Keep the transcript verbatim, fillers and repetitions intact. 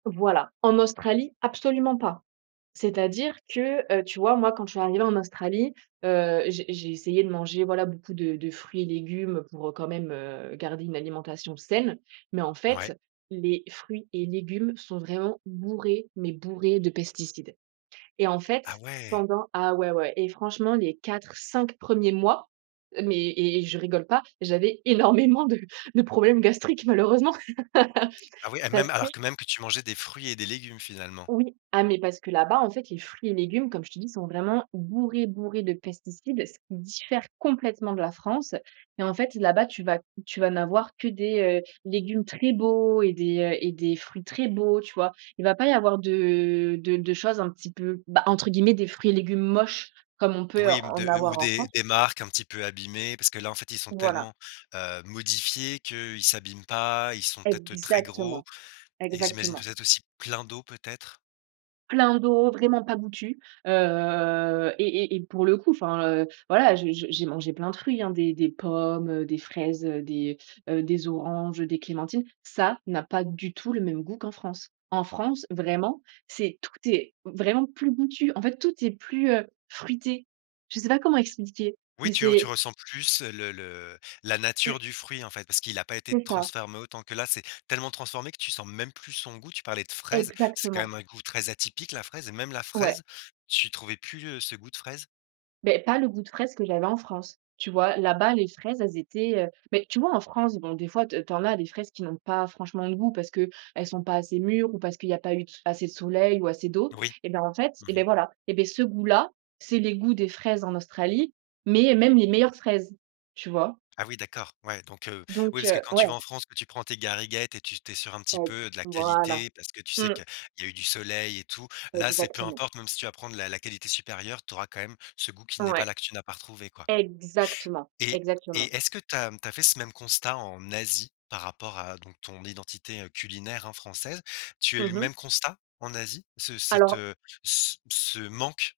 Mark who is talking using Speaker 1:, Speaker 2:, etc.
Speaker 1: Voilà. En Australie, absolument pas. C'est-à-dire que heu, tu vois, moi, quand je suis arrivée en Australie, heu, j'ai j'ai essayé de manger, voilà, beaucoup de de fruits et légumes pour, heu, quand même, heu, garder une alimentation saine. Mais, en
Speaker 2: Ouais.
Speaker 1: fait, les fruits et légumes sont vraiment bourrés, mais bourrés de pesticides. Et en
Speaker 2: Ah,
Speaker 1: fait,
Speaker 2: ouais!
Speaker 1: pendant ah, ouais, ouais et franchement les quatre-cinq premiers mois, heu, mais et je rigole pas! J'avais énormément de de problèmes gastriques malheureusement.
Speaker 2: Ah oui et
Speaker 1: Parce
Speaker 2: même,
Speaker 1: que
Speaker 2: alors que même que tu mangeais des fruits et des légumes, finalement.
Speaker 1: Oui. Ah, mais parce que là-bas, en fait, les fruits et légumes, comme je t'ai dit, ils sont vraiment bourrés, bourrés de pesticides. Ce qui diffère complètement de la France et en fait, là-bas, tu vas tu vas n'avoir que des, heu, légumes très beaux et des, heu et des fruits très beaux, tu vois? Il va pas y avoir de de de choses un petit peu, bah, entre guillemets, «des fruits et légumes moches», comme on peut
Speaker 2: Oui, m
Speaker 1: en
Speaker 2: de ou
Speaker 1: avoir en
Speaker 2: des
Speaker 1: France.
Speaker 2: des marques un petit peu abîmées parce que là, en fait, ils sont
Speaker 1: Voilà.
Speaker 2: tellement, heu, modifiés qu'ils s'abîment pas. Ils sont peut-être très gros
Speaker 1: Exactement,
Speaker 2: et j'imagine,
Speaker 1: exactement.
Speaker 2: peut-être aussi, plein d'eau, peut-être?
Speaker 1: Plein d'eau, vraiment pas goûtus, heu et et et pour le coup, enfin, heu, voilà, je j'ai j'ai mangé plein de fruits, hein, des des pommes, heu, des fraises, heu, des heu, des oranges, heu, des clémentines. Ça n'a pas du tout le même goût qu'en France! En France, vraiment, c'est tout est vraiment plus goûtu, en fait, tout est plus, heu, fruité. Je sais pas comment expliquer,
Speaker 2: Oui,
Speaker 1: mais
Speaker 2: tu tu
Speaker 1: c'est
Speaker 2: ressens plus le le la
Speaker 1: Lu
Speaker 2: nature du fruit, en fait, parce qu'il a pas été
Speaker 1: C'est ça.
Speaker 2: transformé autant. Que là, c'est tellement transformé que tu sens même plus son goût. Tu parlais de fraises, c'est quand
Speaker 1: Exactement.
Speaker 2: même un goût très atypique, la fraise et même la
Speaker 1: Ouais.
Speaker 2: fraise, tu trouvais plus, heu, ce goût de fraise?
Speaker 1: Mais pas le goût de fraise que j'avais en France. Tu vois, là-bas, les fraises, elles étaient, heu mais, tu vois, en France, bon, des fois te tu en as des fraises qui n'ont pas franchement de goût, parce qu'elles sont pas assez mûres ou parce qu'il y a pas eu assez de soleil ou assez d'eau.
Speaker 2: Oui.
Speaker 1: Et bah, en fait,
Speaker 2: Mmh
Speaker 1: et beh,
Speaker 2: mh.
Speaker 1: voilà! Et beh, ce goût là, c'est le goût des fraises en Australie, mais même les meilleures fraises, tu vois?
Speaker 2: Ah oui, d'accord! Ouais, donc heu, oui,
Speaker 1: Donc
Speaker 2: parce que
Speaker 1: heu,
Speaker 2: quand tu
Speaker 1: ouais.
Speaker 2: vas en France, que tu prends tes gariguettes et tu tu es sûr un petit
Speaker 1: Et.
Speaker 2: peu de la
Speaker 1: Voilà.
Speaker 2: qualité. Parce que tu sais
Speaker 1: Mmh.
Speaker 2: qu'il y a eu du soleil et tout. Là, c'est peu
Speaker 1: Exactement.
Speaker 2: importe, même si tu vas prendre la la qualité supérieure, tu auras quand même ce goût qui n'est pas là,
Speaker 1: Ouais,
Speaker 2: que tu n'as pas retrouvé, quoi.
Speaker 1: exactement,
Speaker 2: Et
Speaker 1: exactement!
Speaker 2: et est-ce que tu as, mmh, tu as fait ce même constat, en Asie, par rapport à donc ton identité, heu, culinaire, hein, française? Tu as eu
Speaker 1: Mmh
Speaker 2: le
Speaker 1: mh.
Speaker 2: même constat en Asie, ce cette
Speaker 1: Alors
Speaker 2: heu, ce ce manque?